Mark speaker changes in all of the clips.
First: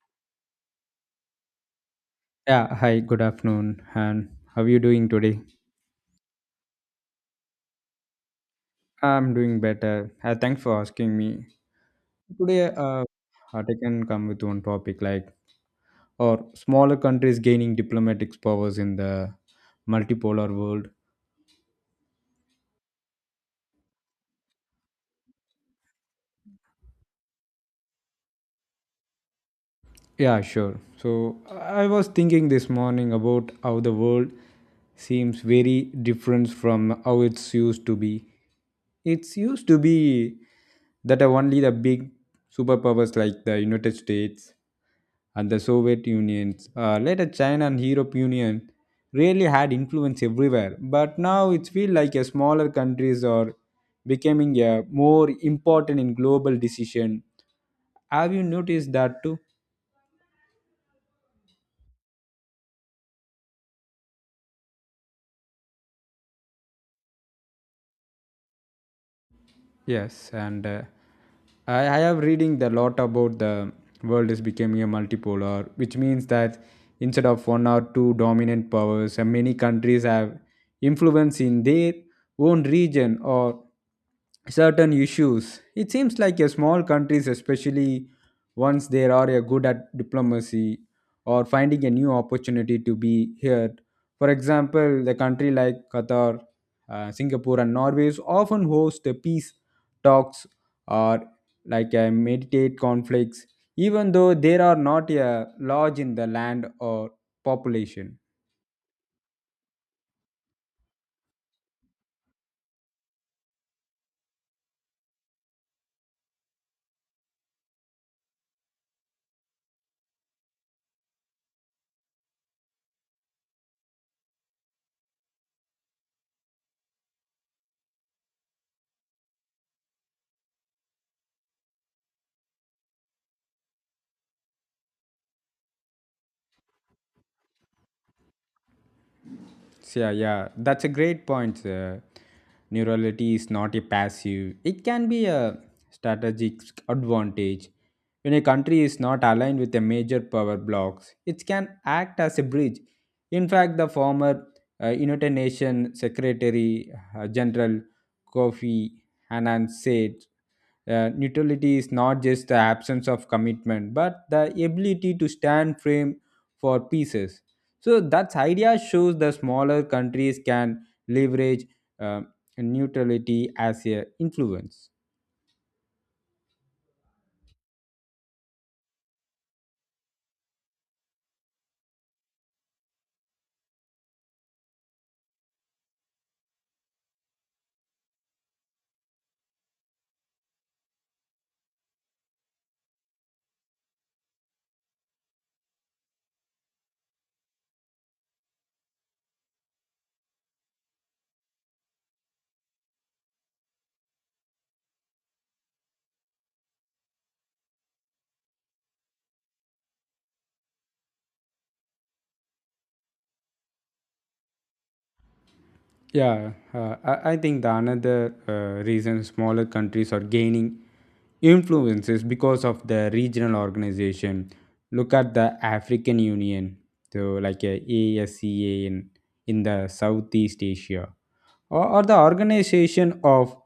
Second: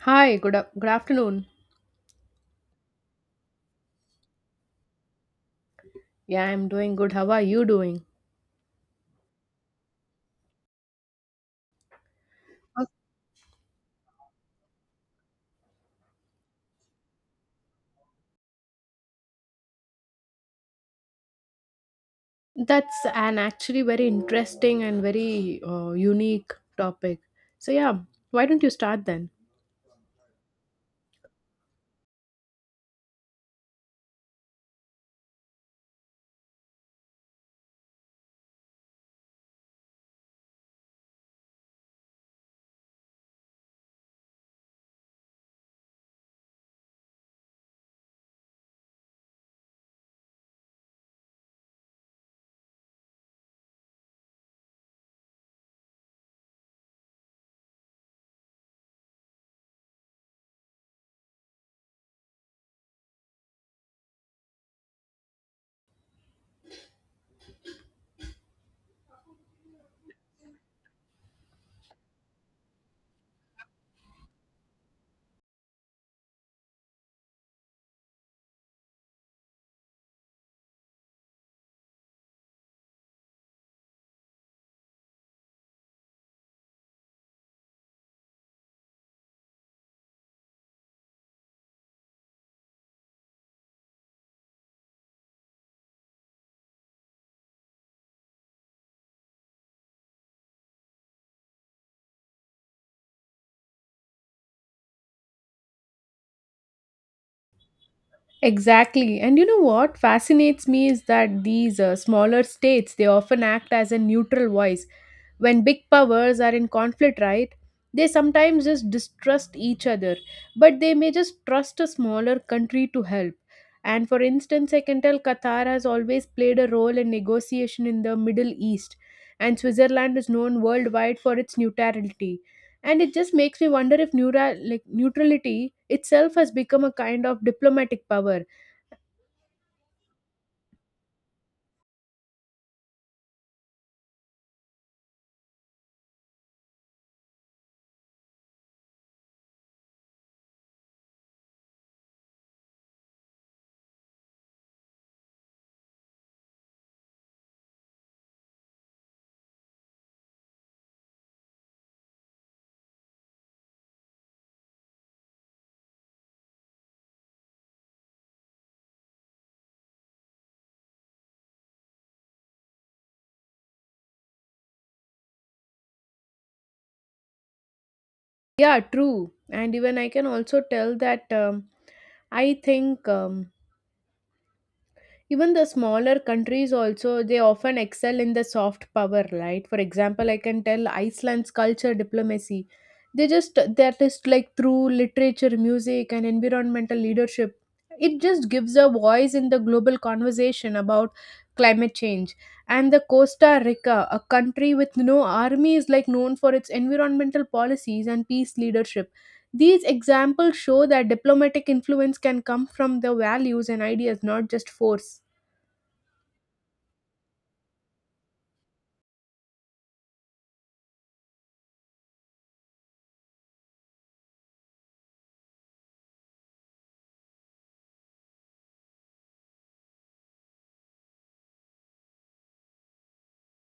Speaker 1: Hi, good afternoon.
Speaker 2: Yeah, hi, good afternoon, and how are you doing today?
Speaker 1: Yeah, I'm doing good. How are you doing?
Speaker 2: I'm doing better. Thanks for asking me. Today,
Speaker 1: Uh,
Speaker 2: I can come with one topic like, or smaller countries gaining diplomatic powers in the multipolar world.
Speaker 1: That's an actually very interesting and very unique topic. So yeah, why don't you start then?
Speaker 2: Yeah, sure. So I was thinking this morning about how the world seems very different from how it's used to be. It's used to be that only the big superpowers like the United States and the Soviet Unions, later China and Europe Union, really had influence everywhere. But now it feels like a smaller countries are becoming a more important in global decision. Have you noticed that too? Yes, and I have reading the lot about the world is becoming a multipolar, which means that instead of one or two dominant powers, many countries have influence in their own region or certain issues. It seems like a small countries, especially once they are a good at diplomacy or finding a new opportunity to be heard. For example, the country like Qatar, Singapore, and Norway often host a peace talks or like a meditate conflicts even though there are not a large in the land or population.
Speaker 1: Exactly. And you know what fascinates me is that these smaller states they often act as a neutral voice when big powers are in conflict, right? They sometimes just distrust each other, but they may just trust a smaller country to help. And for instance, I can tell Qatar has always played a role in negotiation in the Middle East, and Switzerland is known worldwide for its neutrality. And it just makes me wonder if like, neutrality itself has become a kind of diplomatic power.
Speaker 2: So, yeah, yeah, that's a great point. Neurality is not a passive, it can be a strategic advantage. When a country is not aligned with the major power blocks, it can act as a bridge. In fact, the former, United Nations Secretary, General Kofi Annan said, neutrality is not just the absence of commitment, but the ability to stand firm for pieces. So that idea shows the smaller countries can leverage uh, neutrality as a influence.
Speaker 1: Yeah, true. And even I can also tell that I think even the smaller countries also they often excel in the soft power, right? For example, I can tell Iceland's culture diplomacy, they just that is like through literature, music and environmental leadership, it just gives a voice in the global conversation about climate change. And the Costa Rica, a country with no army, is like known for its environmental policies and peace leadership. These examples show that diplomatic influence can come from the values and ideas, not just force.
Speaker 2: Yeah, I think the another reason smaller countries are gaining influence is because of the regional organization. Look at the African Union, so like a ASEAN in the Southeast Asia, or the organization of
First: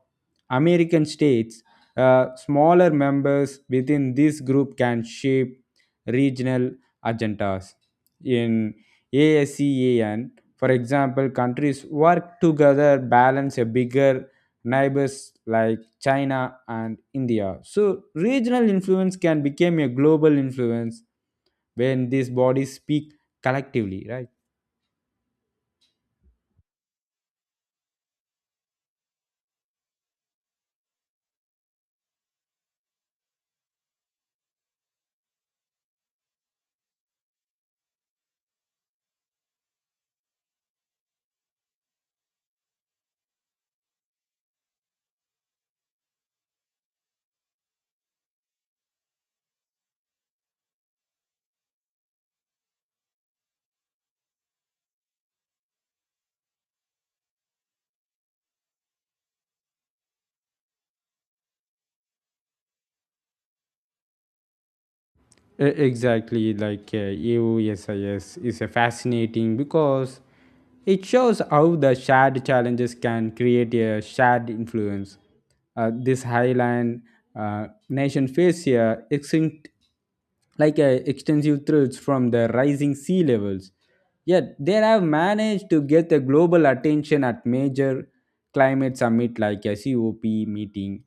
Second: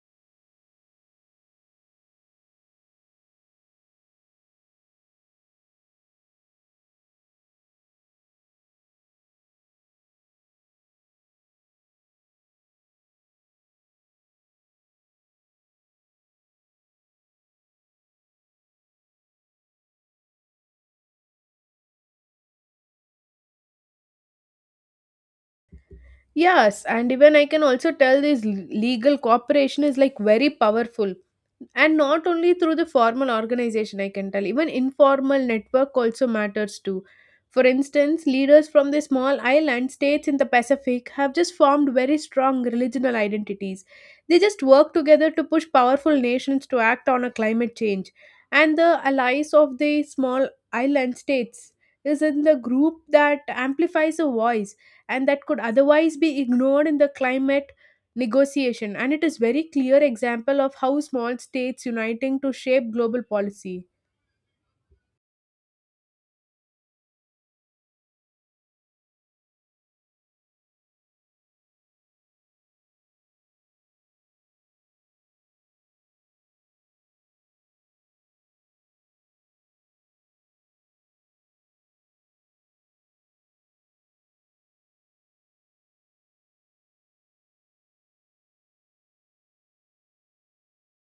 Speaker 2: American states. Smaller members within this group can shape regional agendas. In ASEAN, for example, countries work together balance a bigger neighbors like China and India. So regional influence can become a global influence when these bodies speak collectively, right?
Speaker 1: Yes, and even I can also tell this legal cooperation is like very powerful, and not only through the formal organization. I can tell even informal network also matters too. For instance, leaders from the small island states in the Pacific have just formed very strong regional identities. They just work together to push powerful nations to act on a climate change. And the allies of the small island states is in the group that amplifies a voice and that could otherwise be ignored in the climate negotiation. And it is very clear example of how small states uniting to shape global policy.
Speaker 2: Exactly, like AOSIS is a fascinating because it shows how the shared challenges can create a shared influence. This highland nation face a extinct, like a extensive threats from the rising sea levels. Yet they have managed to get the global attention at major climate summit like a COP meeting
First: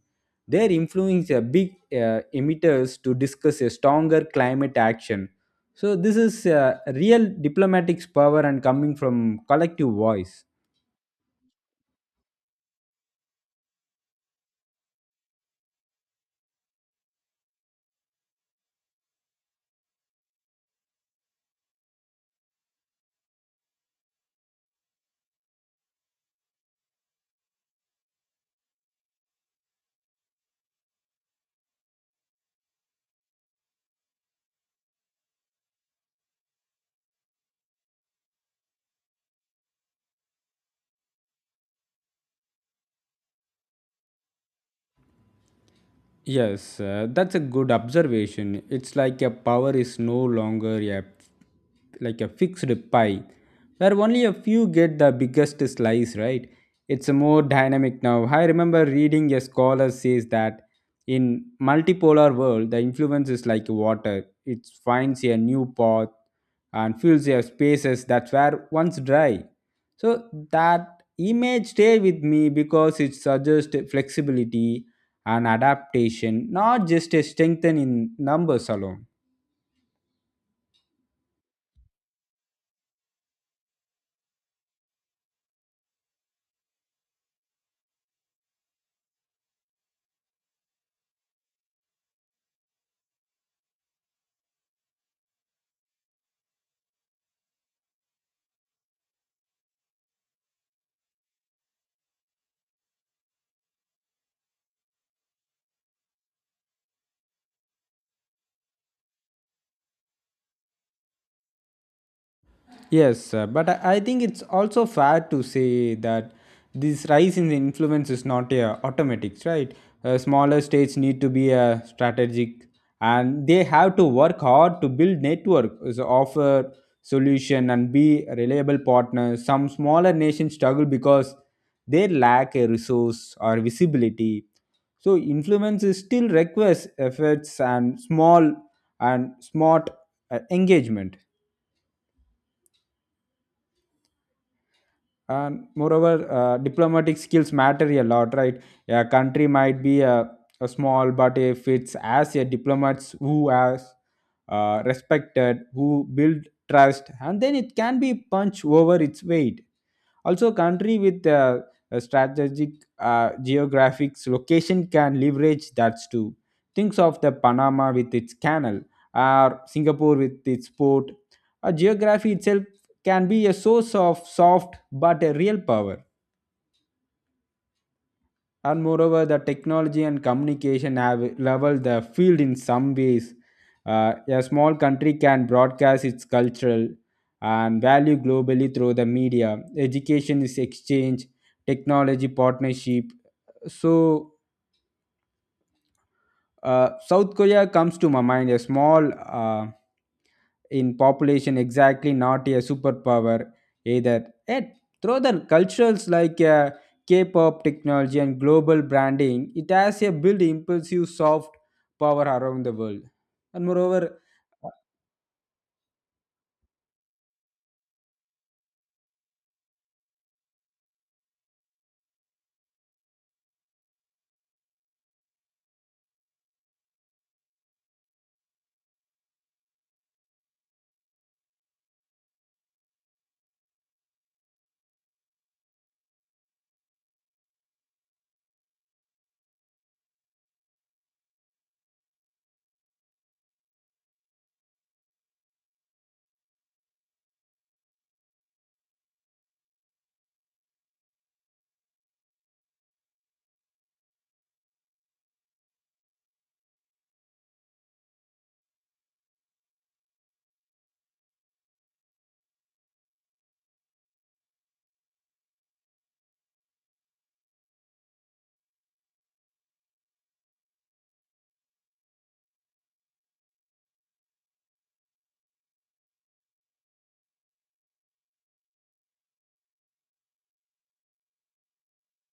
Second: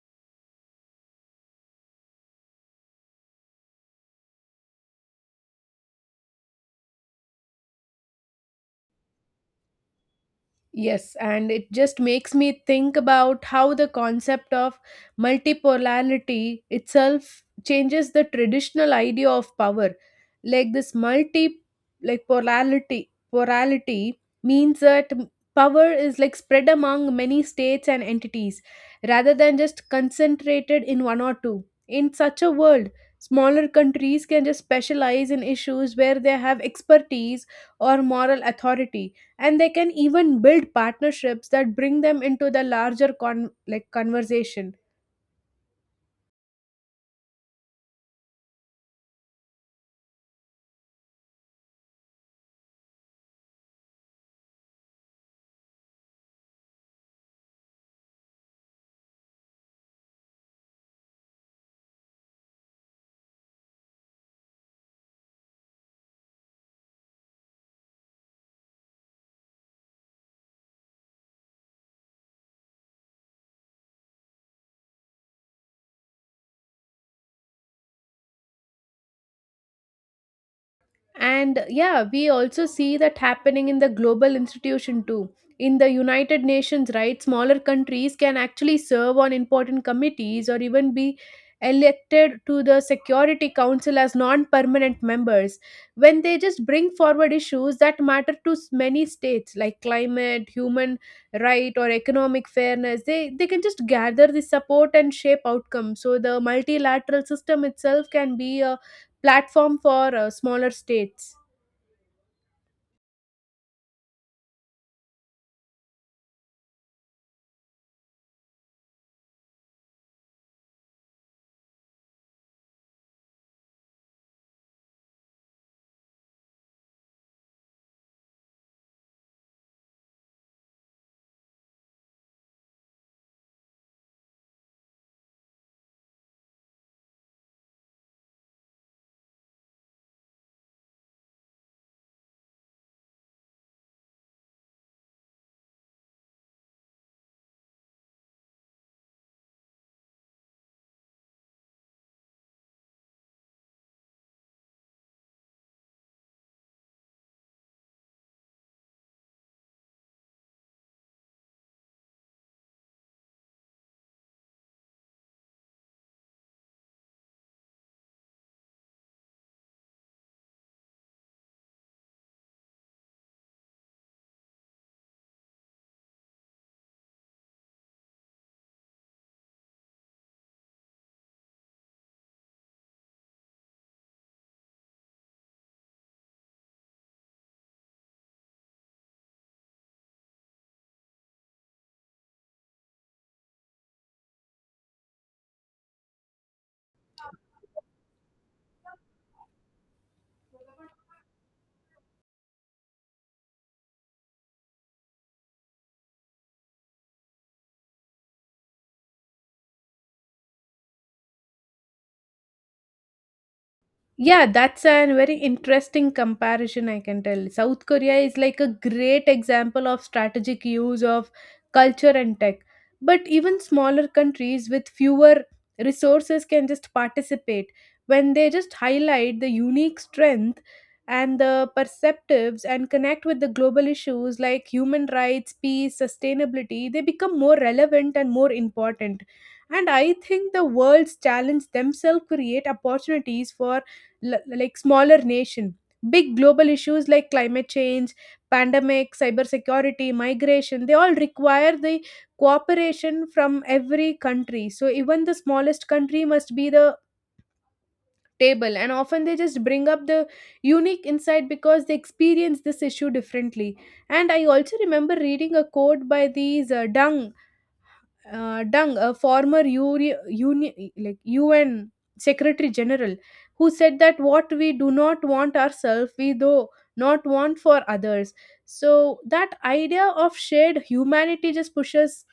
Speaker 2: their influence a big emitters to discuss a stronger climate action. So this is real diplomatic power and coming from collective voice.
Speaker 1: Yes, and it just makes me think about how the concept of multipolarity itself changes the traditional idea of power. Like this multi like polarity polarity means that power is like spread among many states and entities rather than just concentrated in one or two. In such a world, smaller countries can just specialize in issues where they have expertise or moral authority, and they can even build partnerships that bring them into the larger like conversation.
Speaker 2: Yes, that's a good observation. It's like a power is no longer a like a fixed pie where only a few get the biggest slice, right? It's more dynamic now. I remember reading a scholar says that in multipolar world the influence is like water. It finds a new path and fills their spaces that were once dry. So that image stayed with me because it suggests flexibility and adaptation, not just a strengthen in numbers alone.
Speaker 1: And yeah, we also see that happening in the global institution too. In the United Nations, right, smaller countries can actually serve on important committees or even be elected to the Security Council as non-permanent members. When they just bring forward issues that matter to many states like climate, human right or economic fairness, they can just gather the support and shape outcomes. So the multilateral system itself can be a platform for smaller states.
Speaker 2: Yes, but I think it's also fair to say that this rise in influence is not a automatic, right? Smaller states need to be strategic, and they have to work hard to build network, so offer solution, and be reliable partners. Some smaller nations struggle because they lack a resource or visibility. So influence is still requires efforts and small and smart engagement. And moreover, diplomatic skills matter a lot, right? A country might be a small, but if it's as a diplomats who has respected, who build trust, and then it can be punch over its weight. Also country with a strategic geographic location can leverage that too. Thinks of the Panama with its canal, or Singapore with its port. A geography itself can be a source of soft but a real power. And moreover, the technology and communication have leveled the field in some ways. A small country can broadcast its cultural and value globally through the media. Education is exchange, technology partnership. So, South Korea comes to my mind, a small in population, exactly not a superpower either. Yet, through the cultures like K-pop technology and global branding, it has a built impulsive soft power around the world. And moreover,
Speaker 1: Yeah, that's a very interesting comparison, I can tell. South Korea is like a great example of strategic use of culture and tech. But even smaller countries with fewer resources can just participate when they just highlight the unique strength and the perceptives and connect with the global issues like human rights, peace, sustainability, they become more relevant and more important. And I think the world's challenge themselves create opportunities for like smaller nation. Big global issues like climate change, pandemic, cybersecurity, migration, they all require the cooperation from every country. So even the smallest country must be the table and often they just bring up the unique insight because they experience this issue differently. And I also remember reading a quote by these deng Dung, a former like UN Secretary General, who said that what we do not want ourselves, we do not want for others. So that idea of shared humanity just pushes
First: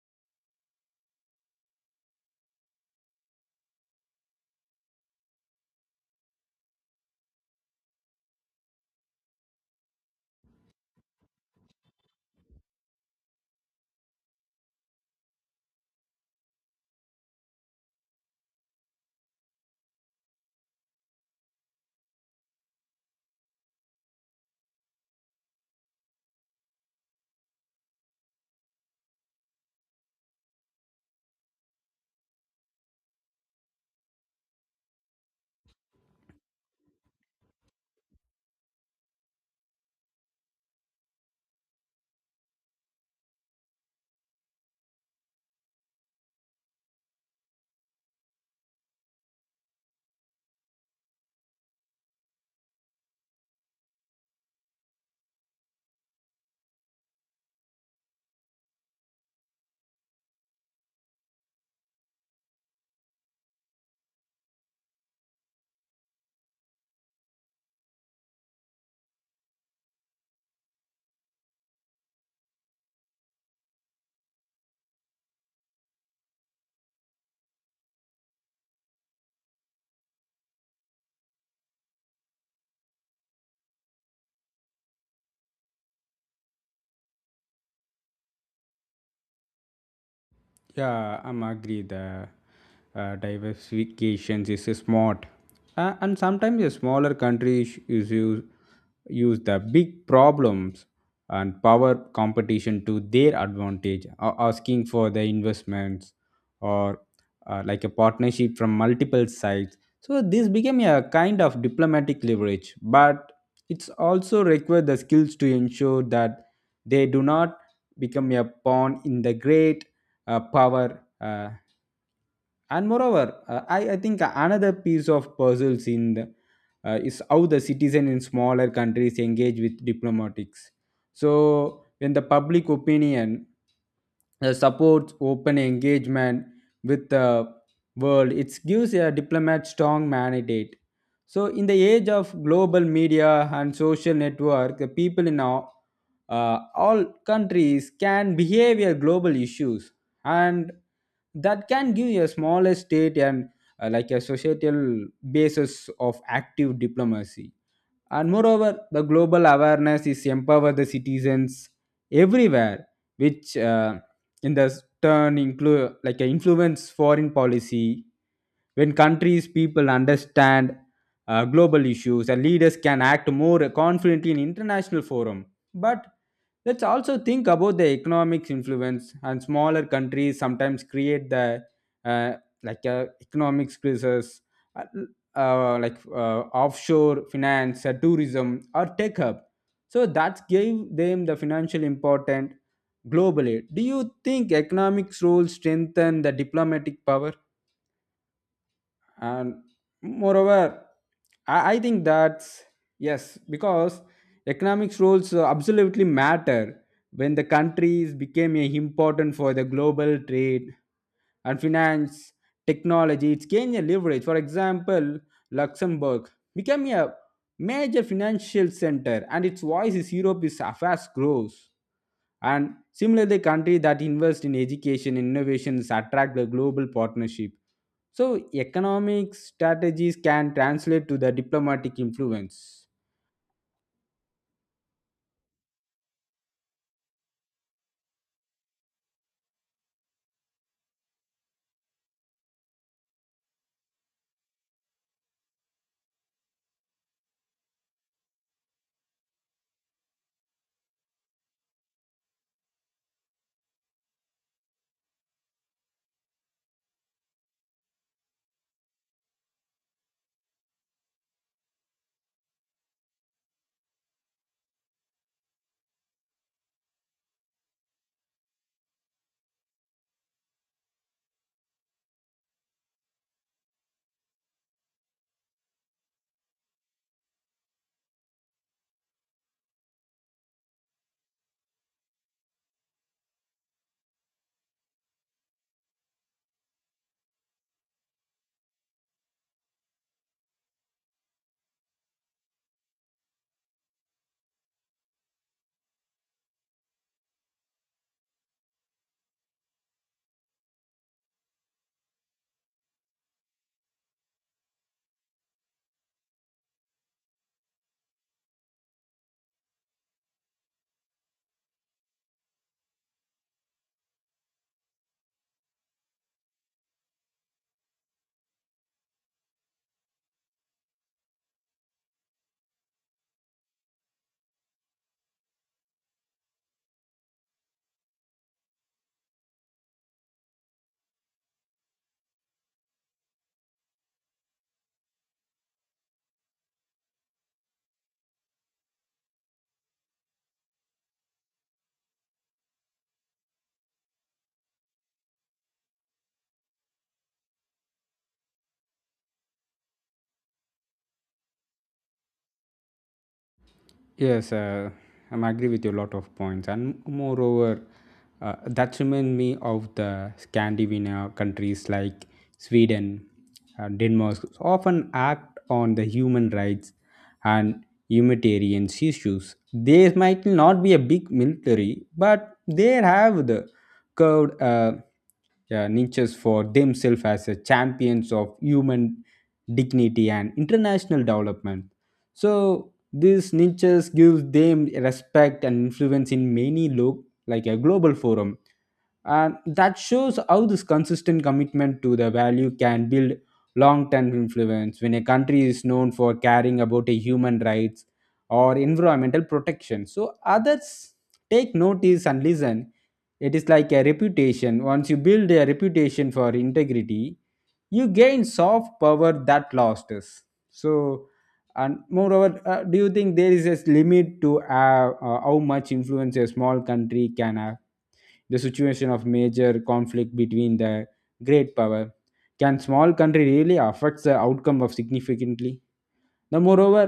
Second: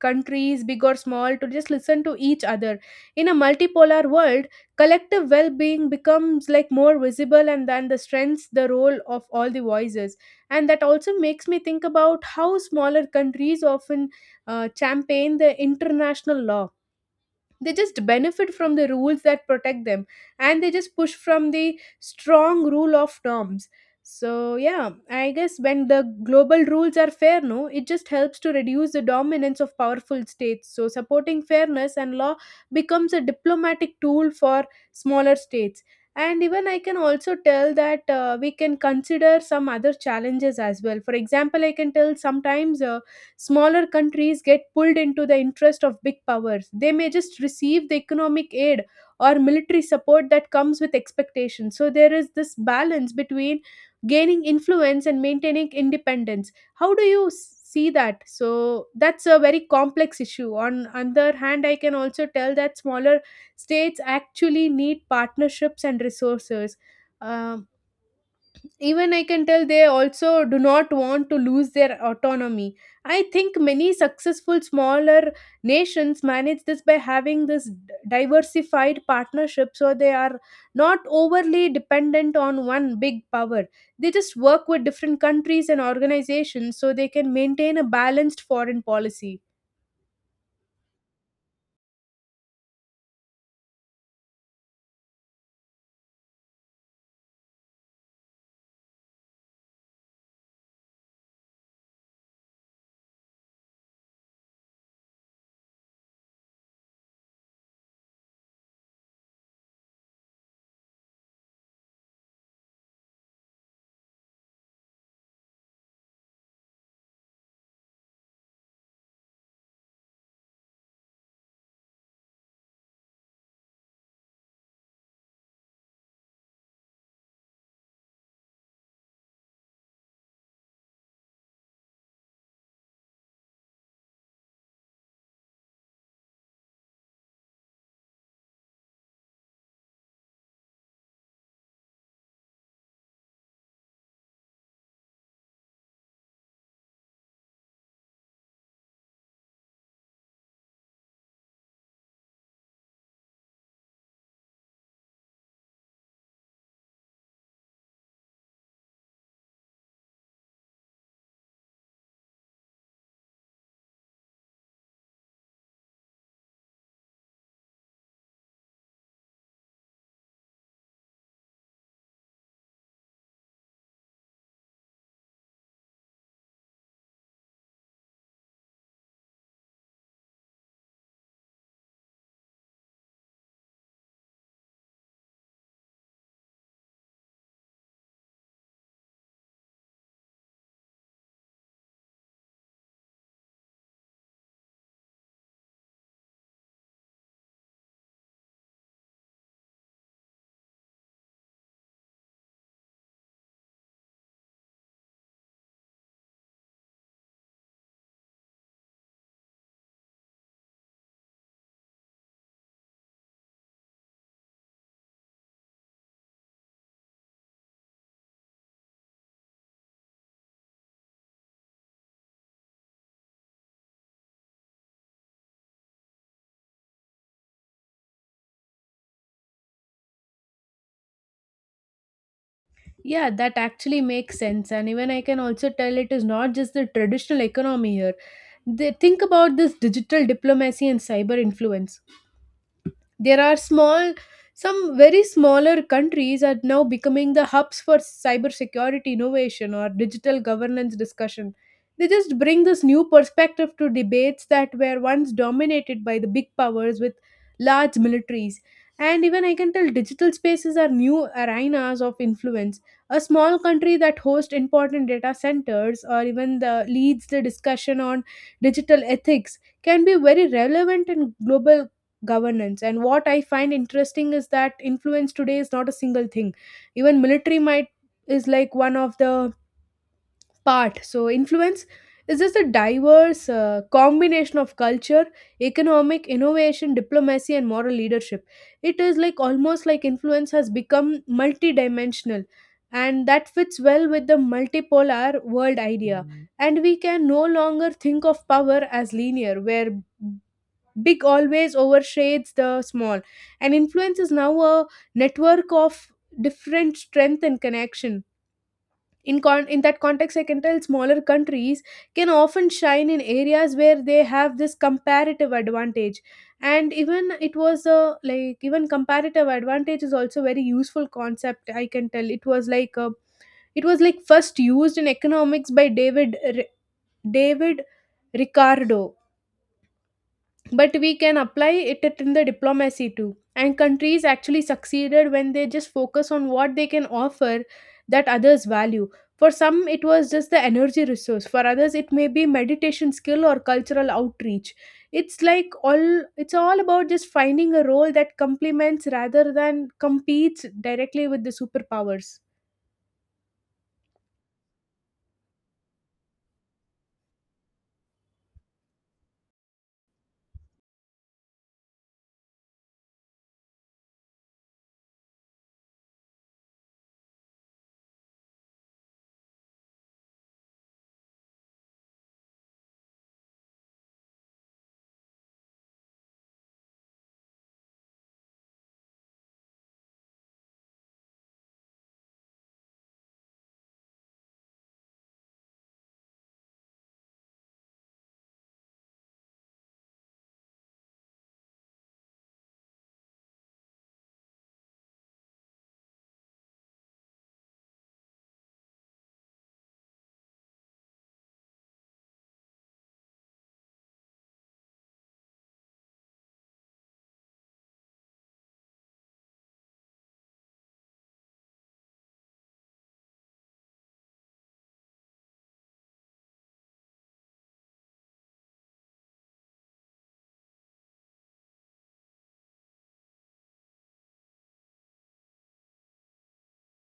Speaker 1: countries, big or small, to just listen to each other. In a multipolar world, collective well-being becomes like more visible and then the strengths the role of all the voices. And that also makes me think about how smaller countries often campaign the international law. They just benefit from the rules that protect them and they just push from the strong rule of norms. So yeah, I guess when the global rules are fair, no, it just helps to reduce the dominance of powerful states. So supporting fairness and law becomes a diplomatic tool for smaller states. And even I can also tell that we can consider some other challenges as well. For example, I can tell sometimes smaller countries get pulled into the interest of big powers. They may just receive the economic aid or military support that comes with expectations. So there is this balance between gaining influence and maintaining independence. How do you see that? So that's a very complex issue. On other hand, I can also tell that smaller states actually need partnerships and resources. Um, Even I can tell they also do not want to lose their autonomy. I think many successful smaller nations manage this by having this diversified partnership, so they are not overly dependent on one big power. They just work with different countries and organizations so they can maintain a balanced foreign policy.
Speaker 2: yeah, I'm agree. The diversifications is smart, and sometimes a smaller country is use the big problems and power competition to their advantage, asking for the investments or like a partnership from multiple sides. So this became a kind of diplomatic leverage, but it's also require the skills to ensure that they do not become a pawn in the great power. And moreover, I think another piece of puzzles in the, is how the citizen in smaller countries engage with diplomatics. So when the public opinion supports open engagement with the world, it gives a diplomat strong mandate. So in the age of global media and social network, the people in our all countries can behave a global issues, and that can give a small state and like a societal basis of active diplomacy. And moreover, the global awareness is empower the citizens everywhere, which in this turn include like influence foreign policy. When countries, people understand global issues, and leaders can act more confidently in international forum. But let's also think about the economic influence, and smaller countries sometimes create the uh, like economic crisis, uh, like offshore finance, tourism or tech hub. So that gave them the financial importance globally. Do you think economics role strengthen the diplomatic power? And moreover, I think that's yes because economics rules absolutely matter when the countries became a important for the global trade and finance technology. It's gained a leverage. For example, Luxembourg became a major financial center, and its voice is Europe is fast grows. And similarly, country that invest in education and innovations attract the global partnership. So, economic strategies can translate to the diplomatic influence.
Speaker 1: Yeah, that actually makes sense. And even I can also tell it is not just the traditional economy here. They think about this digital diplomacy and cyber influence. There are small, some very smaller countries are now becoming the hubs for cybersecurity innovation or digital governance discussion. They just bring this new perspective to debates that were once dominated by the big powers with large militaries. And even I can tell digital spaces are new arenas of influence. A small country that hosts important data centers or even the, leads the discussion on digital ethics can be very relevant in global governance. And what I find interesting is that influence today is not a single thing. Even military might is like one of the part. So influence is just a diverse combination of culture, economic innovation, diplomacy and moral leadership. It is like almost like influence has become multidimensional, and that fits well with the multipolar world idea. Mhm. And we can no longer think of power as linear where big always overshades the small. And influence is now a network of different strength and connection. In in that context, I can tell smaller countries can often shine in areas where they have this comparative advantage. And even it was a like even comparative advantage is also very useful concept. I can tell it was like a, it was like first used in economics by David Ricardo, but we can apply it in the diplomacy too. And countries actually succeeded when they just focus on what they can offer that others value. For some it was just the energy resource, for others it may be meditation skill or cultural outreach. it's like all it's all about just finding a role that complements rather than competes directly with the superpowers.
Speaker 2: Yes, I'm agree with you a lot of points, and moreover, that remind me of the Scandinavian countries like Sweden, Denmark often act on the human rights and humanitarian issues. They might not be a big military, but they have the curved niches for themselves as a champions of human dignity and international development. So these niches give them respect and influence in many look like a global forum. And that shows how this consistent commitment to the value can build long-term influence when a country is known for caring about a human rights or environmental protection. So others take notice and listen. It is like a reputation. Once you build a reputation for integrity, you gain soft power that lost us. So, and moreover, do you think there is a limit to how much influence a small country can have the situation of major conflict between the great power? Can small country really affect the outcome of significantly? Now moreover,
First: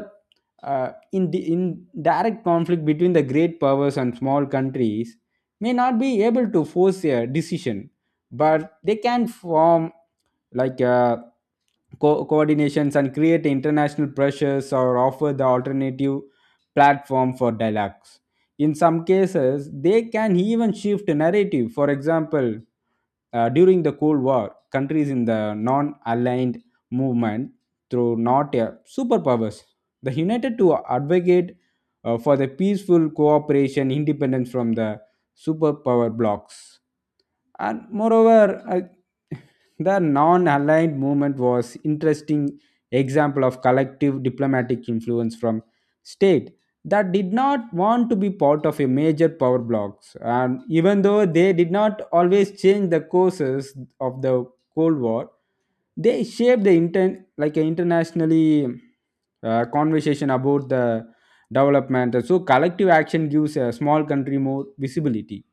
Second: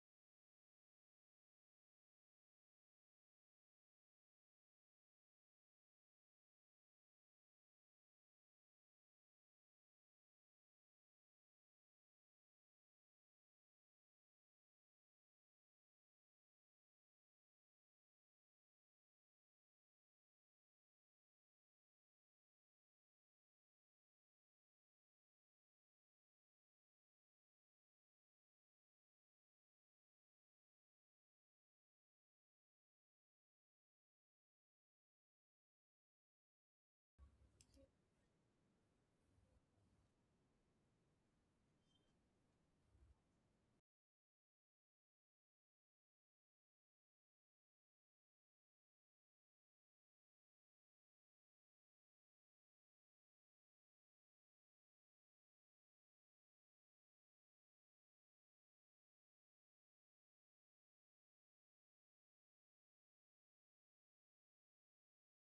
Speaker 2: in the in direct conflict between the great powers and small countries may not be able to force a decision, but they can form like coordinations and create international pressures or offer the alternative platform for dialogues. In some cases, they can even shift narrative. For example, during the Cold War, countries in the non aligned movement, through not a superpowers, the United to advocate for the peaceful cooperation independent from the superpower blocks. And moreover, the non-aligned movement was interesting example of collective diplomatic influence from state that did not want to be part of a major power blocks. And even though they did not always change the courses of the Cold War, they shaped the intent like an internationally conversation about the development. So collective action gives a small country more visibility.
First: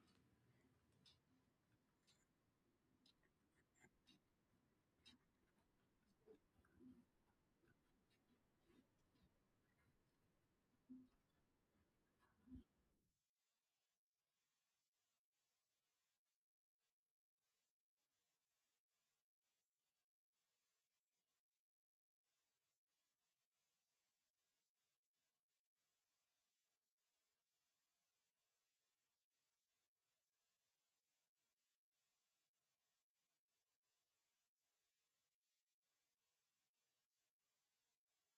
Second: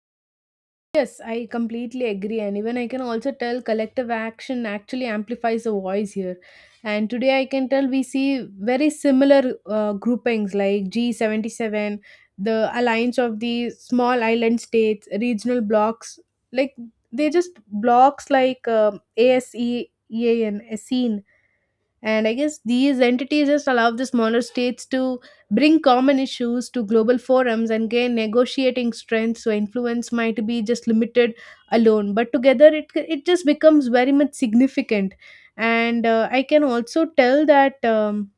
Speaker 1: Yes, I completely agree. And even I can also tell collective action actually amplifies the voice here. And today I can tell we see very similar groupings like G77, the alliance of the small island states, regional blocks. Like they just blocks like ASEAN, and I guess these entities just allow the smaller states to bring common issues to global forums and gain negotiating strength. So influence might be just limited alone, but together it just becomes very much significant. And I can also tell that.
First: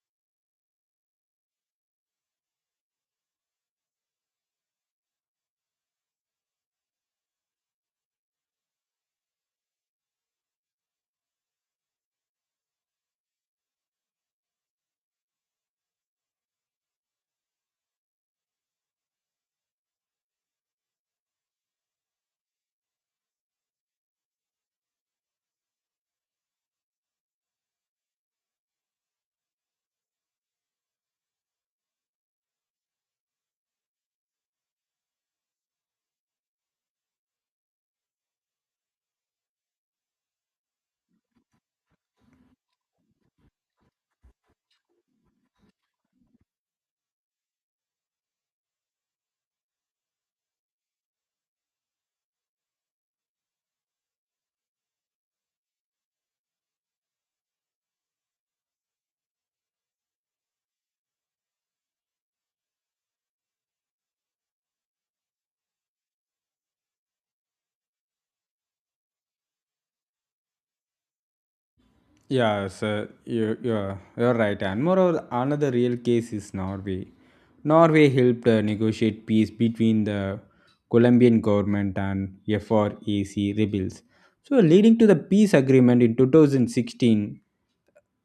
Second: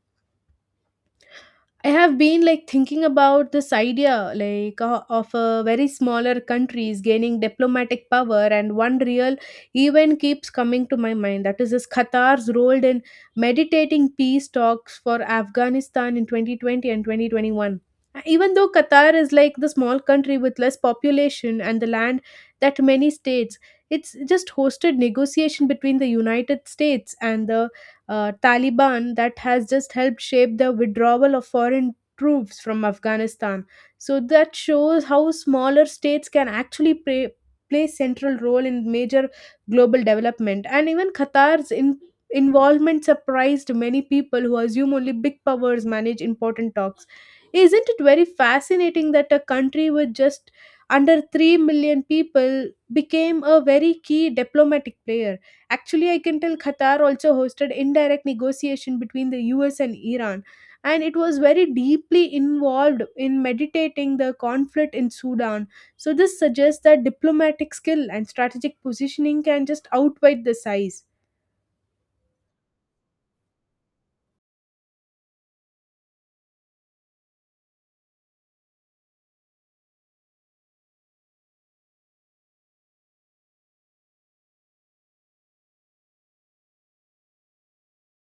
Speaker 1: I have been like thinking about this idea like of a very smaller countries gaining diplomatic power, and one real event keeps coming to my mind, that is this Qatar's role in meditating peace talks for Afghanistan in 2020 and 2021. Even though Qatar is like the small country with less population and the land that many states, it's just hosted negotiation between the United States and the Taliban that has just helped shape the withdrawal of foreign troops from Afghanistan. So that shows how smaller states can actually play central role in major global development. And even involvement surprised many people who assume only big powers manage important talks. Isn't it very fascinating that a country with just under 3 million people became a very key diplomatic player? Actually, I can tell Qatar also hosted indirect negotiation between the US and Iran, and it was very deeply involved in meditating the conflict in Sudan. So this suggests that diplomatic skill and strategic positioning can just outweigh the size.
Speaker 2: Yeah, sir. You're right. And moreover, another real case is Norway. Norway helped negotiate peace between the Colombian government and FRAC rebels. So, leading to the peace agreement in 2016,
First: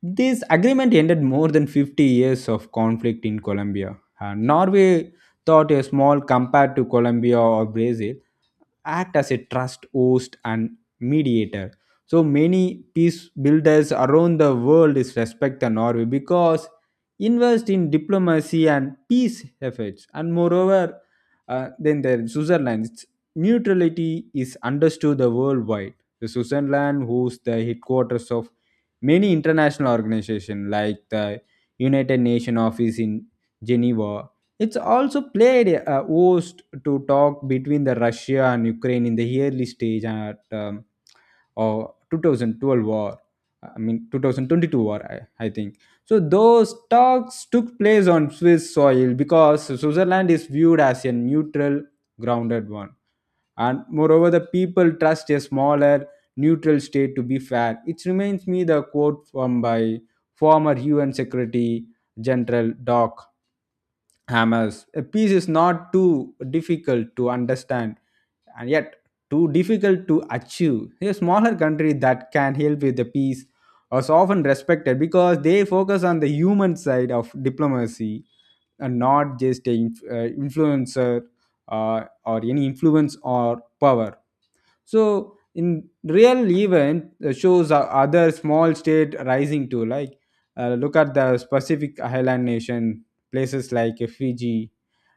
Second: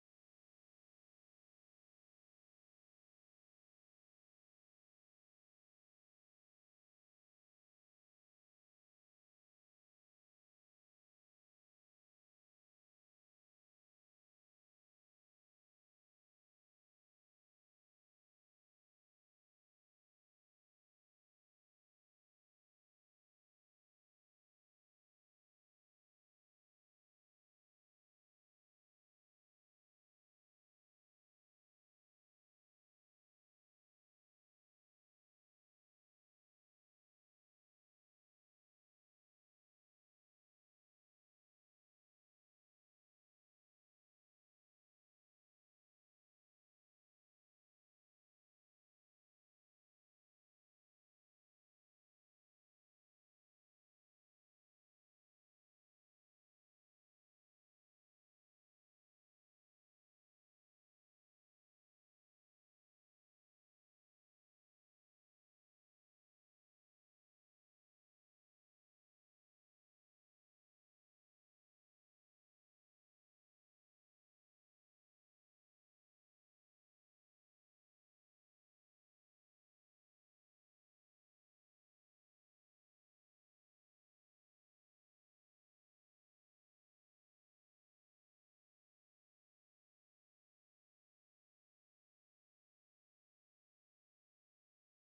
Speaker 2: this agreement ended more than 50 years of conflict in Colombia. And Norway thought a small compared to Colombia or Brazil act as a trust host and mediator. So many peace builders around the world is respect the Norway because invest in diplomacy and peace efforts. And moreover, then the Switzerland's neutrality is understood the worldwide. The Switzerland hosts the headquarters of many international organizations like the United Nations office in Geneva. It's also played a host to talk between the Russia and Ukraine in the early stage at or 2012 war, 2022 war, I think. So those talks took place on Swiss soil because Switzerland is viewed as a neutral grounded one. And moreover, the people trust a smaller neutral state to be fair. It reminds me the quote from by former UN secretary general Doc Hammers. A piece is not too difficult to understand, and yet too difficult to achieve. A smaller country that can help with the peace is often respected because they focus on the human side of diplomacy and not just the influencer or any influence or power. So in real event shows other small state rising too. Like, look at the Pacific Island nation, places like Fiji,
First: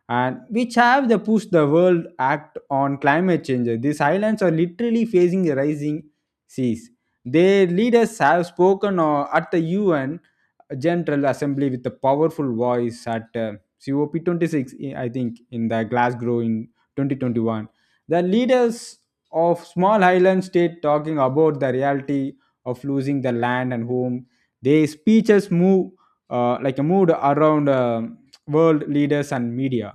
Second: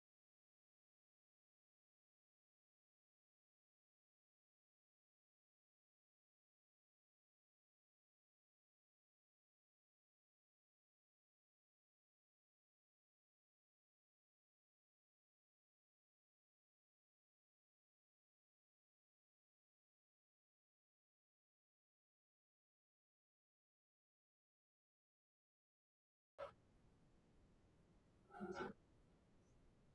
Speaker 2: and which have the push the world act on climate change. These islands are literally facing rising seas. Their leaders have spoken at the UN General Assembly with a powerful voice at COP 26, I think, in the Glasgow in 2021. The leaders of small Highland state talking about the reality of losing the land and home. Their speeches move like a mood around world leaders and media.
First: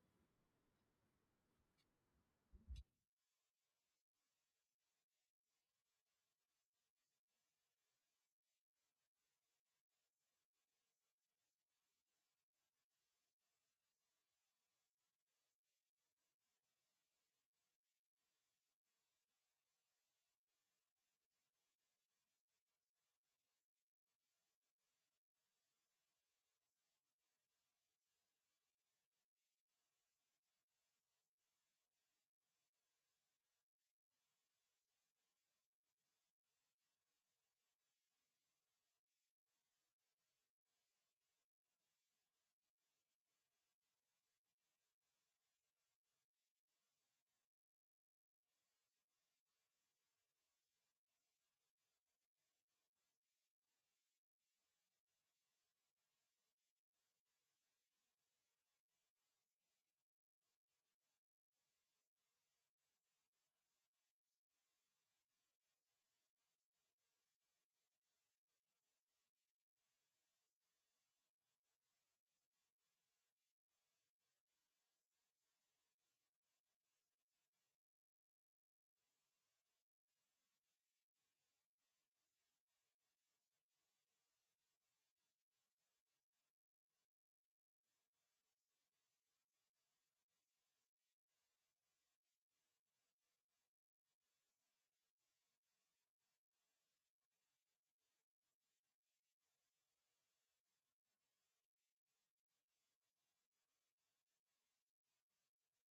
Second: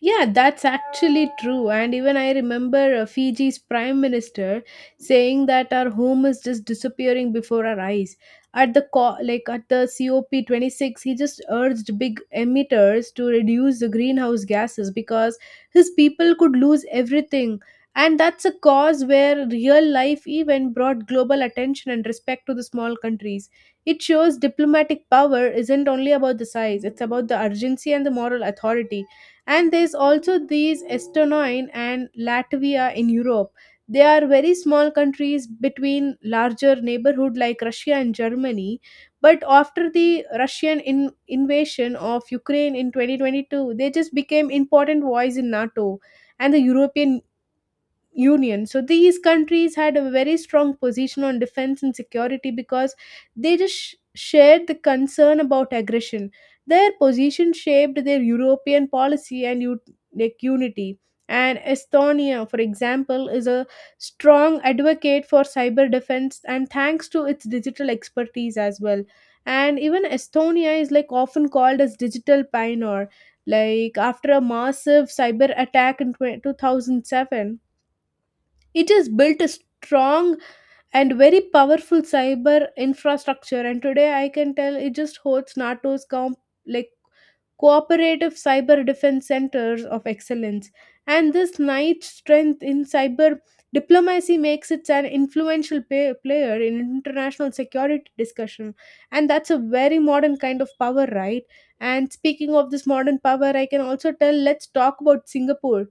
Speaker 1: Yeah, that's actually true. And even I remember Fiji's prime minister saying that our home is just disappearing before our eyes. At the like at the COP 26, he just urged big emitters to reduce the greenhouse gases because his people could lose everything. And that's a cause where real life even brought global attention and respect to the small countries. It shows diplomatic power isn't only about the size, it's about the urgency and the moral authority. And there's also these Estonia and Latvia in Europe. They are very small countries between larger neighborhood like Russia and Germany, but after the invasion of Ukraine in 2022, they just became important voice in NATO and the European Union. So these countries had a very strong position on defense and security because they just shared the concern about aggression. Their position shaped their European policy and like unity. And Estonia, for example, is a strong advocate for cyber defense and thanks to its digital expertise as well. And even Estonia is like often called as digital pioneer. Like after a massive cyber attack in 2007, it has built a strong and very powerful cyber infrastructure, and today I can tell it just hosts NATO's like cooperative cyber defense centers of excellence. And this night strength in cyber diplomacy makes it an influential player in international security discussion, and that's a very modern kind of power, right? And speaking of this modern power, I can also tell let's talk about Singapore.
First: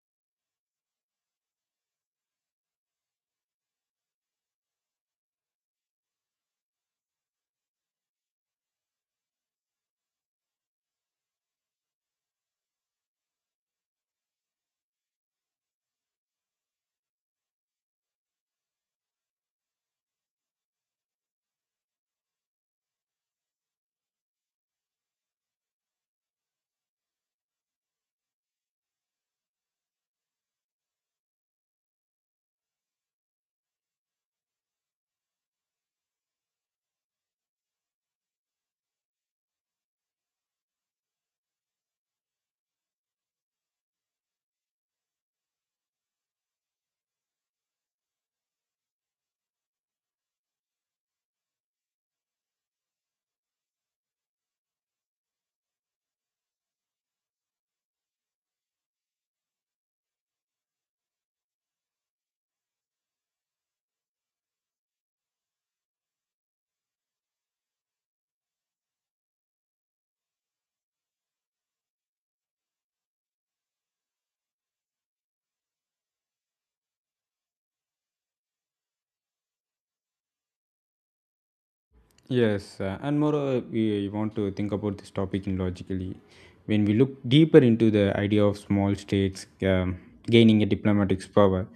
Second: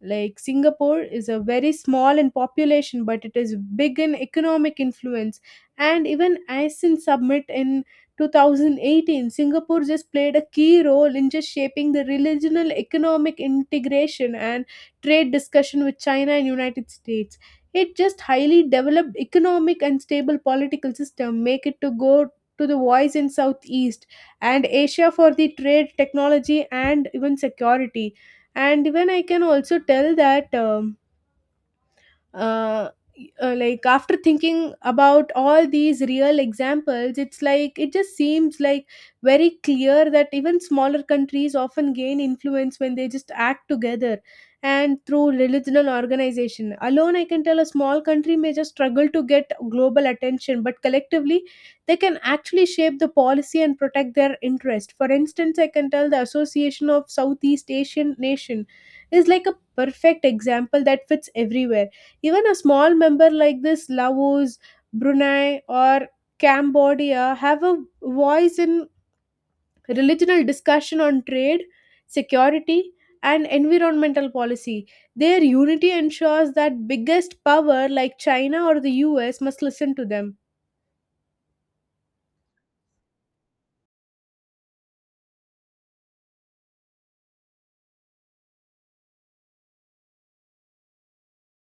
Speaker 1: Like Singapore is a very small in population, but it is big in economic influence. And even ASEAN Summit in 2018, Singapore just played a key role in just shaping the regional economic integration and trade discussion with China and United States. It just highly developed economic and stable political system make it to go to the voice in Southeast and Asia for the trade, technology, and even security. And even I can also tell that uh, like after thinking about all these real examples, it's like it just seems like very clear that even smaller countries often gain influence when they just act together, and through religion and organization alone I can tell a small country may just struggle to get global attention, but collectively they can actually shape the policy and protect their interest. For instance, I can tell the association of southeast asian nation is like a perfect example that fits everywhere. Even a small member like this, Laos, Brunei, or Cambodia, have a voice in regional discussion on trade, security, and environmental policy. Their unity ensures that biggest power like China or the US must listen to them.
Speaker 2: Yes, and moreover, we want to think about this topic in logically. When we look deeper into the idea of small states gaining a diplomatic power,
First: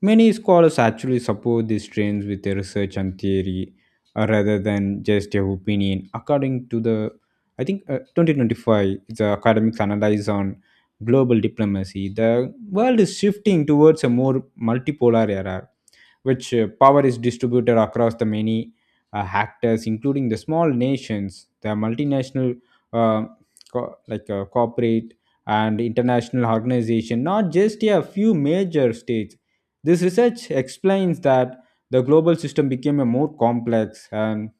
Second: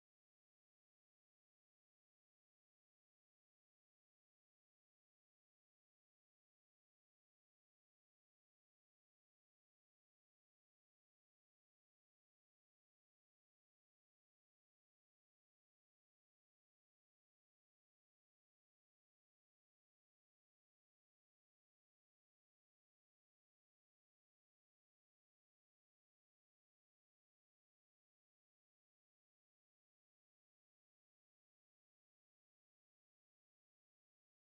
Speaker 2: many scholars actually support these trends with their research and theory, rather than just their opinion. According to the, I think, 2025, the academics analyze on global diplomacy, the world is shifting towards a more multipolar era which power is distributed across the many actors, including the small nations, the multinational, uh, corporate and international organization, not just a few major states. This research explains that the global system became a more complex and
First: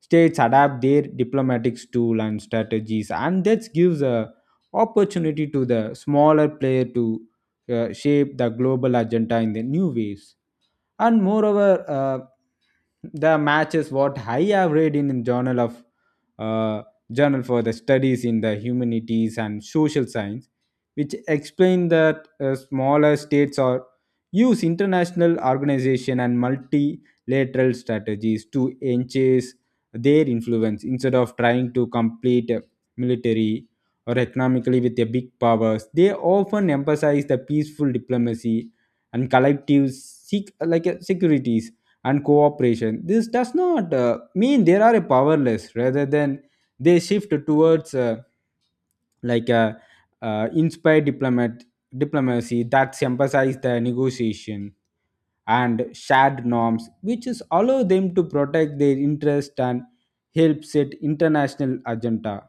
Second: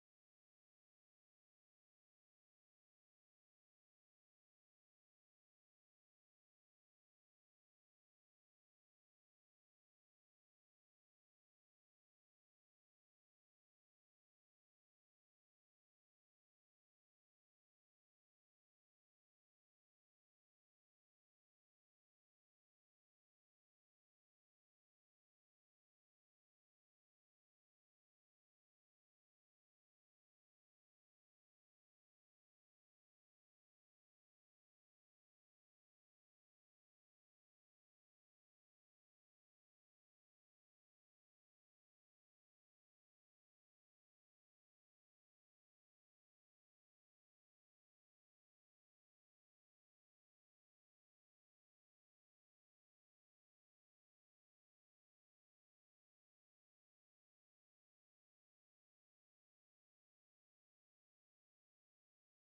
Speaker 2: states adapt their diplomatic tool and strategies, and that gives a opportunity to the smaller player to shape the global agenda in the new ways. And moreover, uh, the matches what I have read in the journal of uh, journal for the studies in the humanities and social science, which explain that smaller states are use international organization and multilateral strategies to enhance their influence instead of trying to compete military or economically with the big powers. They often emphasize the peaceful diplomacy and collectives seek like securities and cooperation. This does not mean they are powerless. Rather than they shift towards like a inspired diplomat diplomacy that emphasize the negotiation and shared norms, which is allow them to protect their interest and help set international agenda.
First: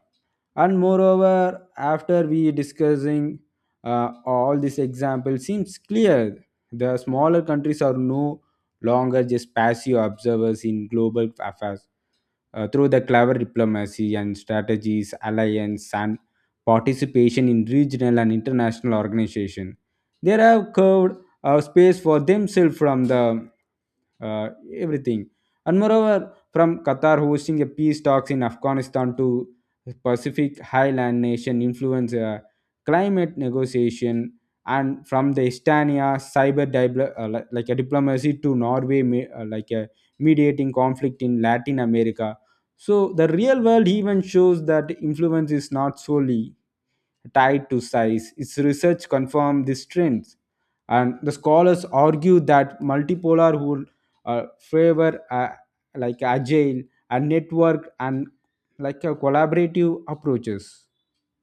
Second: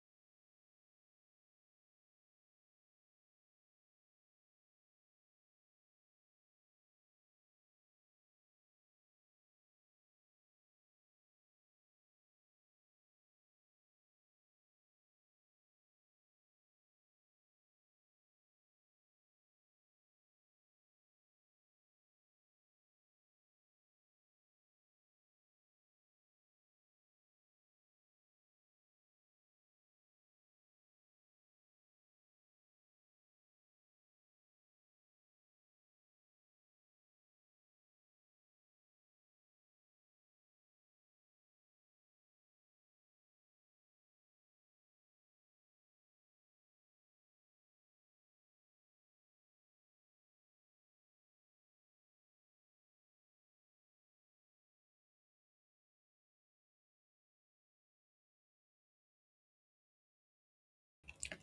Speaker 2: And moreover, after we discussing all this example seems clear the smaller countries are no longer just passive observers in global affairs. Through the clever diplomacy and strategies alliance and participation in regional and international organization, they have carved a space for themselves from the uh, everything. And moreover, from Qatar hosting a peace talks in Afghanistan to Pacific Highland nation influence climate negotiation, and from the Estonia cyber diplo- li- like a diplomacy to Norway, like a mediating conflict in Latin America. So the real world even shows that influence is not solely tied to size. Its research confirmed this trend. And the scholars argue that multipolar favor like agile and network and like a collaborative approaches.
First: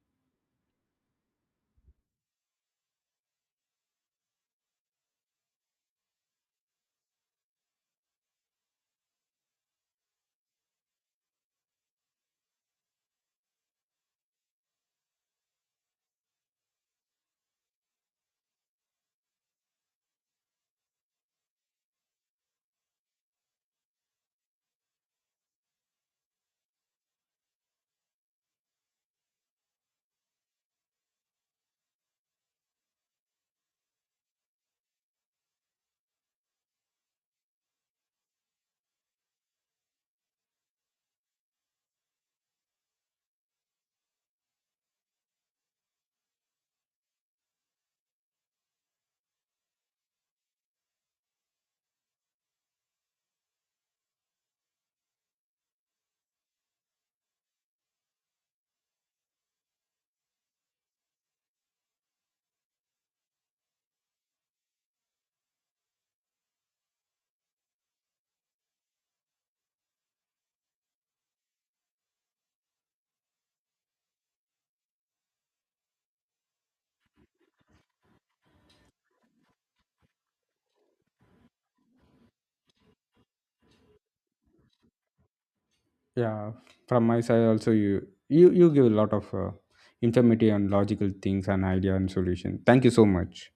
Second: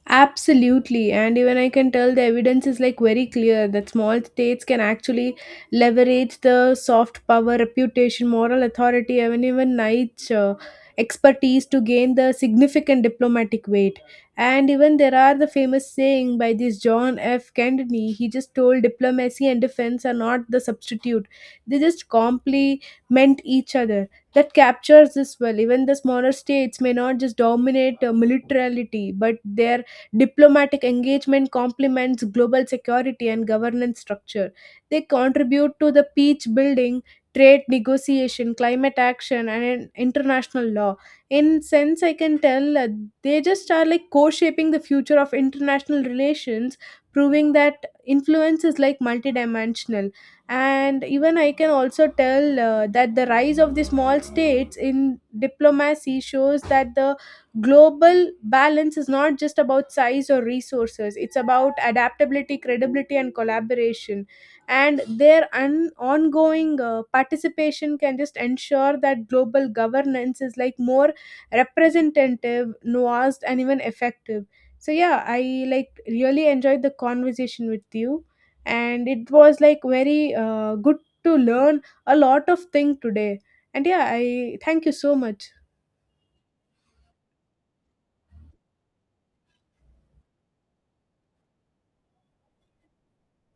Speaker 1: Absolutely, and even I can tell the evidence is like very clear that small states can actually leverage the soft power, reputation, moral authority, and even niche expertise to gain the significant diplomatic weight. And even there are the famous saying by this John F. Kennedy. He just told diplomacy and defense are not the substitute; they just complement each other. That captures this well. Even the smaller states may not just dominate militarily, but they. Diplomatic engagement complements global security and governance structure. They contribute to the peace building, trade negotiation, climate action, and international law. In sense, I can tell they just are like co-shaping the future of international relations, proving that influence is like multidimensional. And even I can also tell that the rise of the small states in diplomacy shows that the global balance is not just about size or resources, it's about adaptability, credibility, and collaboration. And their ongoing participation can just ensure that global governance is like more representative, nuanced, and even effective. So yeah, I like really enjoyed the conversation with you, and it was like very good to learn a lot of thing today. And yeah, I thank you so much.
Speaker 2: Yeah, from my side also, you give a lot of informative and logical things and idea and solution. Thank you so much.